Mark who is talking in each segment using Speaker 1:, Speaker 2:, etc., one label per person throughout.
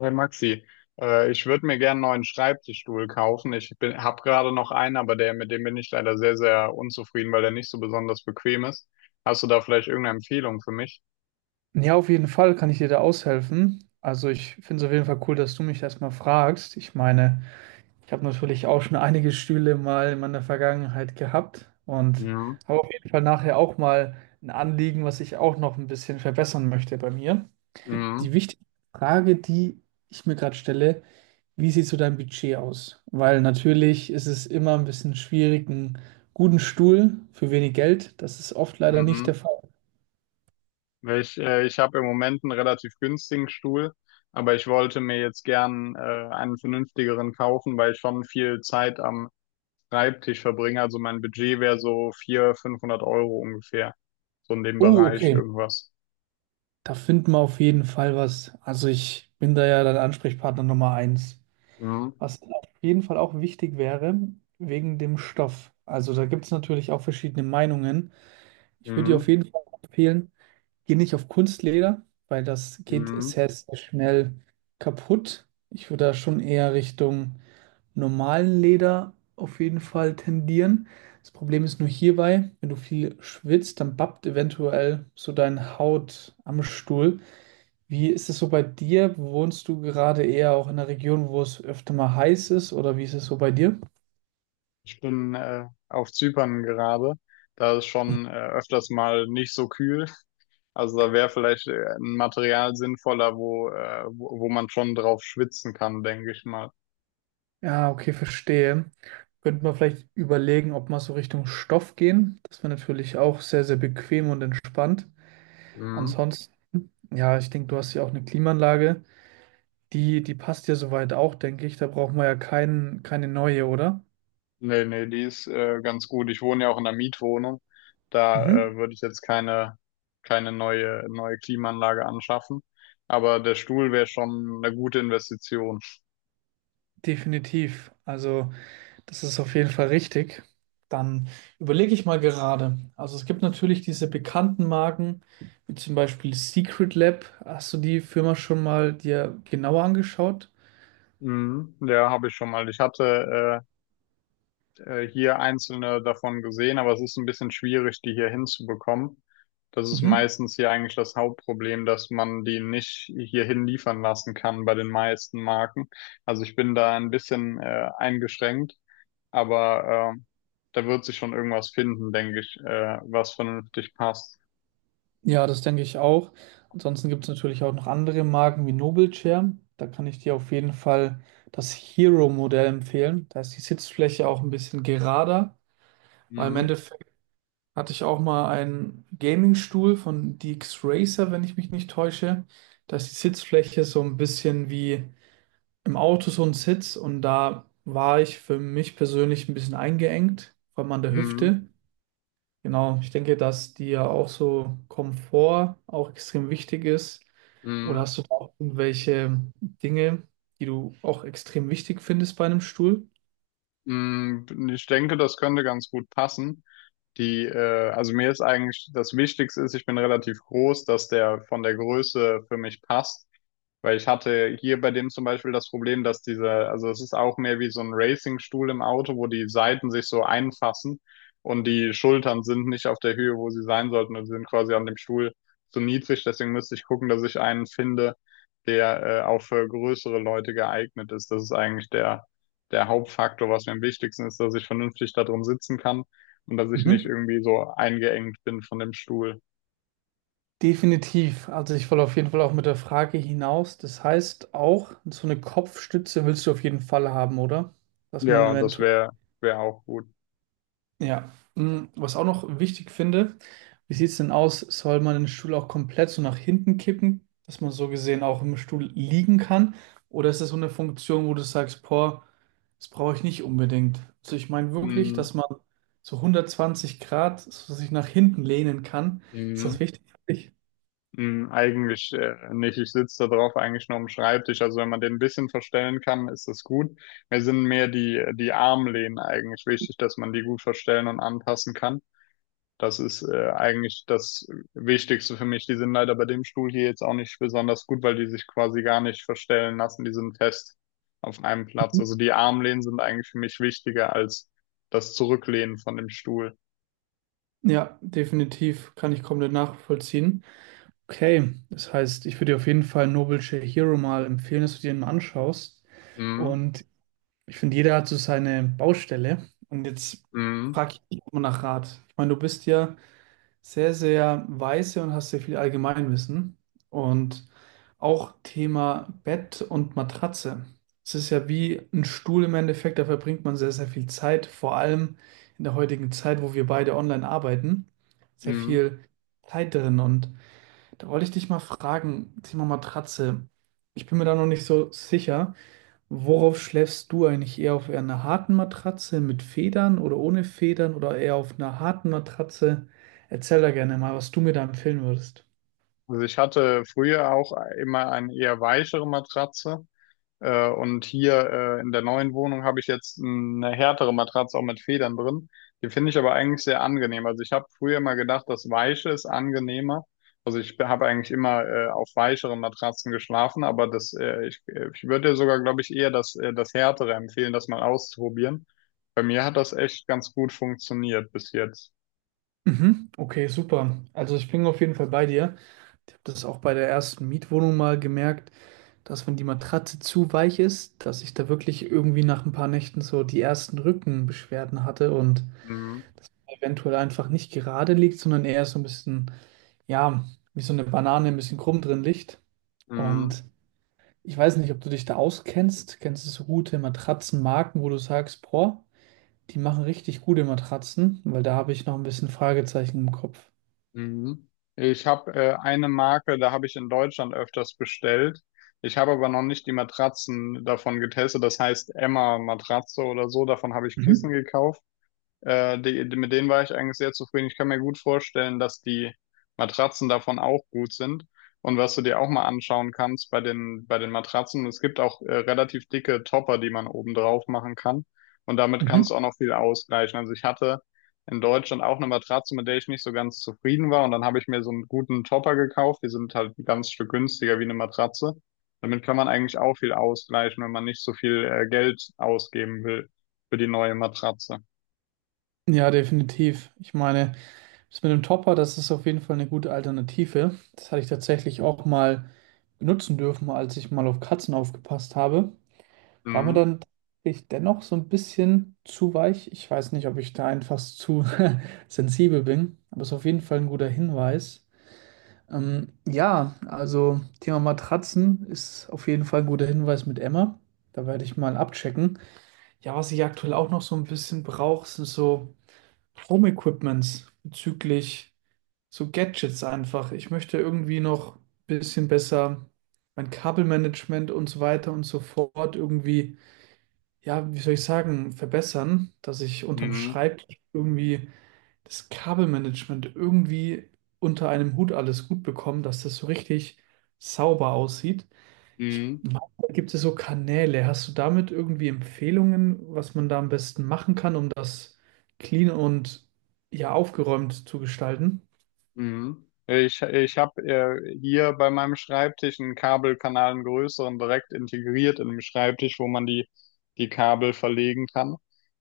Speaker 1: Hey Maxi, ich würde mir gern einen neuen Schreibtischstuhl kaufen. Habe gerade noch einen, aber der, mit dem bin ich leider sehr, sehr unzufrieden, weil der nicht so besonders bequem ist. Hast du da vielleicht irgendeine Empfehlung für mich?
Speaker 2: Ja, auf jeden Fall kann ich dir da aushelfen. Also ich finde es auf jeden Fall cool, dass du mich das mal fragst. Ich meine, ich habe natürlich auch schon einige Stühle mal in meiner Vergangenheit gehabt und
Speaker 1: Mhm.
Speaker 2: habe auf jeden Fall nachher auch mal ein Anliegen, was ich auch noch ein bisschen verbessern möchte bei mir.
Speaker 1: Mhm.
Speaker 2: Die wichtige Frage, die ich mir gerade stelle: Wie sieht so dein Budget aus? Weil natürlich ist es immer ein bisschen schwierig, einen guten Stuhl für wenig Geld. Das ist oft leider nicht der
Speaker 1: Mhm.
Speaker 2: Fall.
Speaker 1: Weil ich habe im Moment einen relativ günstigen Stuhl, aber ich wollte mir jetzt gern einen vernünftigeren kaufen, weil ich schon viel Zeit am Schreibtisch verbringe. Also mein Budget wäre so 400, 500 Euro ungefähr, so in dem
Speaker 2: Oh,
Speaker 1: Bereich
Speaker 2: okay.
Speaker 1: irgendwas.
Speaker 2: Da finden wir auf jeden Fall was. Also ich bin da ja dann Ansprechpartner Nummer eins.
Speaker 1: Mhm.
Speaker 2: Was auf jeden Fall auch wichtig wäre, wegen dem Stoff. Also da gibt es natürlich auch verschiedene Meinungen. Ich würde dir auf
Speaker 1: Mhm.
Speaker 2: jeden Fall empfehlen, geh nicht auf Kunstleder, weil das geht
Speaker 1: Mhm.
Speaker 2: sehr, sehr schnell kaputt. Ich würde da schon eher Richtung normalen Leder auf jeden Fall tendieren. Das Problem ist nur hierbei, wenn du viel schwitzt, dann bappt eventuell so deine Haut am Stuhl. Wie ist es so bei dir? Wohnst du gerade eher auch in einer Region, wo es öfter mal heiß ist, oder wie ist es so bei dir?
Speaker 1: Bin auf Zypern gerade. Da ist schon öfters mal nicht so kühl. Also da wäre vielleicht ein Material sinnvoller, wo man schon drauf schwitzen kann, denke ich mal.
Speaker 2: Ja, okay, verstehe. Könnte man vielleicht überlegen, ob man so Richtung Stoff gehen. Das wäre natürlich auch sehr, sehr bequem und entspannt.
Speaker 1: Mhm.
Speaker 2: Ansonsten, ja, ich denke, du hast ja auch eine Klimaanlage. Die, die passt ja soweit auch, denke ich. Da brauchen wir ja keine neue, oder?
Speaker 1: Nee, nee, die ist ganz gut. Ich wohne ja auch in einer Mietwohnung. Da
Speaker 2: Mhm.
Speaker 1: würde ich jetzt keine neue Klimaanlage anschaffen. Aber der Stuhl wäre schon eine gute Investition.
Speaker 2: Definitiv. Also. Das ist auf jeden Fall richtig. Dann überlege ich mal gerade. Also es gibt natürlich diese bekannten Marken, wie zum Beispiel Secret Lab. Hast du die Firma schon mal dir genauer angeschaut?
Speaker 1: Mhm. Ja, habe ich schon mal. Ich hatte hier einzelne davon gesehen, aber es ist ein bisschen schwierig, die hier hinzubekommen. Das ist
Speaker 2: Mhm.
Speaker 1: meistens hier eigentlich das Hauptproblem, dass man die nicht hierhin liefern lassen kann bei den meisten Marken. Also ich bin da ein bisschen eingeschränkt, aber da wird sich schon irgendwas finden, denke ich, was vernünftig passt.
Speaker 2: Ja, das denke ich auch. Ansonsten gibt es natürlich auch noch andere Marken wie Noble Chair. Da kann ich dir auf jeden Fall das Hero-Modell empfehlen. Da ist die Sitzfläche auch ein bisschen gerader, weil im
Speaker 1: Mhm.
Speaker 2: Endeffekt hatte ich auch mal einen Gaming-Stuhl von DX Racer, wenn ich mich nicht täusche. Da ist die Sitzfläche so ein bisschen wie im Auto so ein Sitz und da war ich für mich persönlich ein bisschen eingeengt, vor allem an der
Speaker 1: Mhm.
Speaker 2: Hüfte. Genau, ich denke, dass dir auch so Komfort auch extrem wichtig ist. Oder
Speaker 1: Mhm.
Speaker 2: hast du da auch irgendwelche Dinge, die du auch extrem wichtig findest bei einem Stuhl?
Speaker 1: Mhm. Ich denke, das könnte ganz gut passen. Also mir ist eigentlich das Wichtigste ist, ich bin relativ groß, dass der von der Größe für mich passt. Weil ich hatte hier bei dem zum Beispiel das Problem, dass diese, also es ist auch mehr wie so ein Racingstuhl im Auto, wo die Seiten sich so einfassen und die Schultern sind nicht auf der Höhe, wo sie sein sollten und sind quasi an dem Stuhl zu niedrig. Deswegen müsste ich gucken, dass ich einen finde, der auch für größere Leute geeignet ist. Das ist eigentlich der Hauptfaktor, was mir am wichtigsten ist, dass ich vernünftig da drin sitzen kann und dass ich nicht
Speaker 2: Mhm.
Speaker 1: irgendwie so eingeengt bin von dem Stuhl.
Speaker 2: Definitiv. Also ich will auf jeden Fall auch mit der Frage hinaus. Das heißt auch, so eine Kopfstütze willst du auf jeden Fall haben, oder? Dass man
Speaker 1: Ja,
Speaker 2: eventuell.
Speaker 1: wäre auch gut.
Speaker 2: Ja. Hm, was auch noch wichtig finde, wie sieht es denn aus? Soll man den Stuhl auch komplett so nach hinten kippen, dass man so gesehen auch im Stuhl liegen kann? Oder ist das so eine Funktion, wo du sagst, boah, das brauche ich nicht unbedingt? Also ich meine wirklich,
Speaker 1: Mhm.
Speaker 2: dass man so 120 Grad so sich nach hinten lehnen kann. Ist das
Speaker 1: Mhm.
Speaker 2: wichtig für dich?
Speaker 1: Hm, eigentlich nicht. Ich sitze da drauf eigentlich nur am Schreibtisch. Also wenn man den ein bisschen verstellen kann, ist das gut. Mir sind mehr die Armlehnen eigentlich wichtig, dass man die gut verstellen und anpassen kann. Das ist eigentlich das Wichtigste für mich. Die sind leider bei dem Stuhl hier jetzt auch nicht besonders gut, weil die sich quasi gar nicht verstellen lassen. Die sind fest auf einem Platz. Also die Armlehnen sind eigentlich für mich wichtiger als das Zurücklehnen von dem Stuhl.
Speaker 2: Ja, definitiv kann ich komplett nachvollziehen. Okay, das heißt, ich würde dir auf jeden Fall Noble Hero mal empfehlen, dass du dir den mal anschaust.
Speaker 1: Mhm.
Speaker 2: Und ich finde, jeder hat so seine Baustelle. Und jetzt
Speaker 1: Mhm.
Speaker 2: frage ich dich mal nach Rat. Ich meine, du bist ja sehr, sehr weise und hast sehr viel Allgemeinwissen. Und auch Thema Bett und Matratze. Es ist ja wie ein Stuhl im Endeffekt, da verbringt man sehr, sehr viel Zeit, vor allem in der heutigen Zeit, wo wir beide online arbeiten, sehr
Speaker 1: Mhm.
Speaker 2: viel Zeit drin. Und da wollte ich dich mal fragen, Thema Matratze. Ich bin mir da noch nicht so sicher. Worauf schläfst du eigentlich? Eher auf einer harten Matratze mit Federn oder ohne Federn oder eher auf einer harten Matratze? Erzähl da gerne mal, was du mir da empfehlen würdest.
Speaker 1: Also ich hatte früher auch immer eine eher weichere Matratze. Und hier in der neuen Wohnung habe ich jetzt eine härtere Matratze auch mit Federn drin. Die finde ich aber eigentlich sehr angenehm. Also ich habe früher immer gedacht, das Weiche ist angenehmer. Also ich habe eigentlich immer auf weicheren Matratzen geschlafen, aber ich würde dir sogar, glaube ich, eher das härtere empfehlen, das mal auszuprobieren. Bei mir hat das echt ganz gut funktioniert bis jetzt.
Speaker 2: Mhm. Okay, super. Also ich bin auf jeden Fall bei dir. Ich habe das auch bei der ersten Mietwohnung mal gemerkt, dass wenn die Matratze zu weich ist, dass ich da wirklich irgendwie nach ein paar Nächten so die ersten Rückenbeschwerden hatte und
Speaker 1: Mhm.
Speaker 2: das eventuell einfach nicht gerade liegt, sondern eher so ein bisschen, ja, wie so eine Banane ein bisschen krumm drin liegt.
Speaker 1: Mhm.
Speaker 2: Und ich weiß nicht, ob du dich da auskennst. Kennst du so gute Matratzenmarken, wo du sagst, boah, die machen richtig gute Matratzen, weil da habe ich noch ein bisschen Fragezeichen im Kopf.
Speaker 1: Mhm. Ich habe eine Marke, da habe ich in Deutschland öfters bestellt. Ich habe aber noch nicht die Matratzen davon getestet. Das heißt Emma Matratze oder so. Davon habe ich
Speaker 2: Mhm.
Speaker 1: Kissen gekauft. Die, mit denen war ich eigentlich sehr zufrieden. Ich kann mir gut vorstellen, dass die Matratzen davon auch gut sind. Und was du dir auch mal anschauen kannst bei den Matratzen, es gibt auch relativ dicke Topper, die man oben drauf machen kann. Und damit
Speaker 2: Mhm.
Speaker 1: kannst du auch noch viel ausgleichen. Also ich hatte in Deutschland auch eine Matratze, mit der ich nicht so ganz zufrieden war. Und dann habe ich mir so einen guten Topper gekauft. Die sind halt ein ganz Stück günstiger wie eine Matratze. Damit kann man eigentlich auch viel ausgleichen, wenn man nicht so viel Geld ausgeben will für die neue Matratze.
Speaker 2: Ja, definitiv. Ich meine, das mit dem Topper, das ist auf jeden Fall eine gute Alternative. Das hatte ich tatsächlich auch mal benutzen dürfen, als ich mal auf Katzen aufgepasst habe. War mir
Speaker 1: Mhm.
Speaker 2: dann tatsächlich dennoch so ein bisschen zu weich. Ich weiß nicht, ob ich da einfach zu sensibel bin, aber es ist auf jeden Fall ein guter Hinweis. Ja, also Thema Matratzen ist auf jeden Fall ein guter Hinweis mit Emma. Da werde ich mal abchecken. Ja, was ich aktuell auch noch so ein bisschen brauche, sind so Home-Equipments bezüglich so Gadgets einfach. Ich möchte irgendwie noch ein bisschen besser mein Kabelmanagement und so weiter und so fort irgendwie, ja, wie soll ich sagen, verbessern, dass ich unterm
Speaker 1: Mhm.
Speaker 2: Schreibtisch irgendwie das Kabelmanagement irgendwie unter einem Hut alles gut bekommen, dass das so richtig sauber aussieht. Ich
Speaker 1: Mhm.
Speaker 2: meine, da gibt es so Kanäle. Hast du damit irgendwie Empfehlungen, was man da am besten machen kann, um das clean und ja aufgeräumt zu gestalten?
Speaker 1: Mhm. Ich habe hier bei meinem Schreibtisch einen Kabelkanal, einen größeren, direkt integriert in dem Schreibtisch, wo man die Kabel verlegen kann.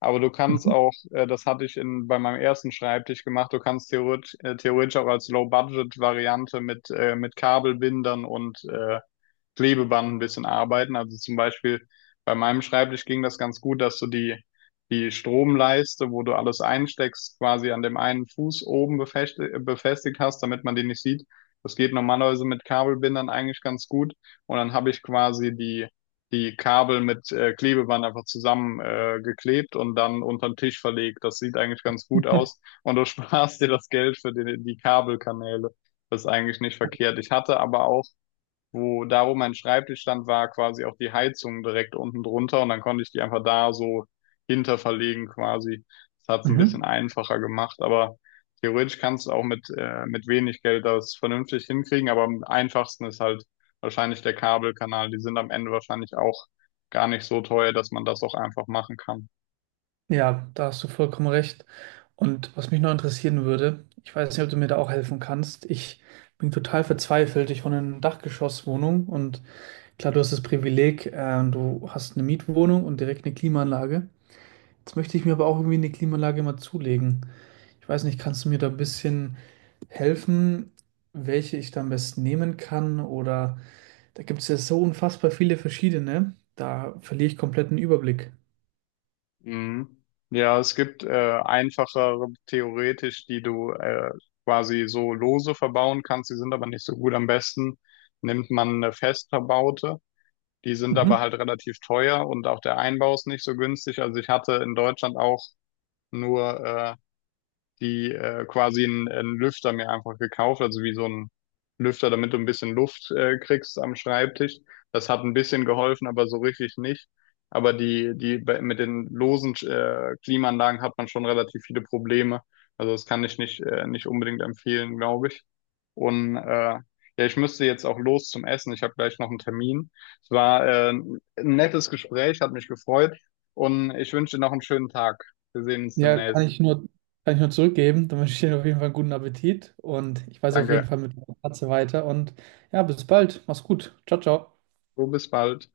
Speaker 1: Aber du kannst
Speaker 2: Mhm.
Speaker 1: auch, das hatte ich bei meinem ersten Schreibtisch gemacht, du kannst theoretisch auch als Low-Budget-Variante mit Kabelbindern und Klebeband ein bisschen arbeiten. Also zum Beispiel bei meinem Schreibtisch ging das ganz gut, dass du die Stromleiste, wo du alles einsteckst, quasi an dem einen Fuß oben befestigt hast, damit man den nicht sieht. Das geht normalerweise mit Kabelbindern eigentlich ganz gut. Und dann habe ich quasi die Kabel mit Klebeband einfach zusammen geklebt und dann unterm Tisch verlegt. Das sieht eigentlich ganz gut aus. Und du sparst dir das Geld für die Kabelkanäle. Das ist eigentlich nicht verkehrt. Ich hatte aber auch wo mein Schreibtisch stand, war quasi auch die Heizung direkt unten drunter und dann konnte ich die einfach da so hinter verlegen quasi. Das hat es ein bisschen
Speaker 2: Mhm.
Speaker 1: einfacher gemacht, aber theoretisch kannst du auch mit wenig Geld das vernünftig hinkriegen, aber am einfachsten ist halt wahrscheinlich der Kabelkanal. Die sind am Ende wahrscheinlich auch gar nicht so teuer, dass man das auch einfach machen kann.
Speaker 2: Ja, da hast du vollkommen recht. Und was mich noch interessieren würde, ich weiß nicht, ob du mir da auch helfen kannst. Ich bin total verzweifelt. Ich wohne in einer Dachgeschosswohnung und klar, du hast das Privileg, du hast eine Mietwohnung und direkt eine Klimaanlage. Jetzt möchte ich mir aber auch irgendwie eine Klimaanlage mal zulegen. Ich weiß nicht, kannst du mir da ein bisschen helfen, welche ich da am besten nehmen kann? Oder da gibt es ja so unfassbar viele verschiedene. Da verliere ich komplett den Überblick.
Speaker 1: Mhm. Ja, es gibt einfachere theoretisch, die du quasi so lose verbauen kannst. Die sind aber nicht so gut. Am besten nimmt man eine fest verbaute. Die sind aber
Speaker 2: Mhm.
Speaker 1: halt relativ teuer und auch der Einbau ist nicht so günstig. Also ich hatte in Deutschland auch nur die quasi einen Lüfter mir einfach gekauft, also wie so ein Lüfter, damit du ein bisschen Luft kriegst am Schreibtisch. Das hat ein bisschen geholfen, aber so richtig nicht. Aber mit den losen Klimaanlagen hat man schon relativ viele Probleme. Also das kann ich nicht unbedingt empfehlen, glaube ich. Und ja, ich müsste jetzt auch los zum Essen. Ich habe gleich noch einen Termin. Es war ein nettes Gespräch, hat mich gefreut und ich wünsche dir noch einen schönen Tag. Wir sehen uns
Speaker 2: Ja,
Speaker 1: demnächst.
Speaker 2: kann ich nur zurückgeben. Dann wünsche ich dir auf jeden Fall einen guten Appetit und ich weiß auf jeden
Speaker 1: Danke.
Speaker 2: Fall mit der Katze weiter. Und ja, bis bald. Mach's gut. Ciao, ciao.
Speaker 1: So, bis bald.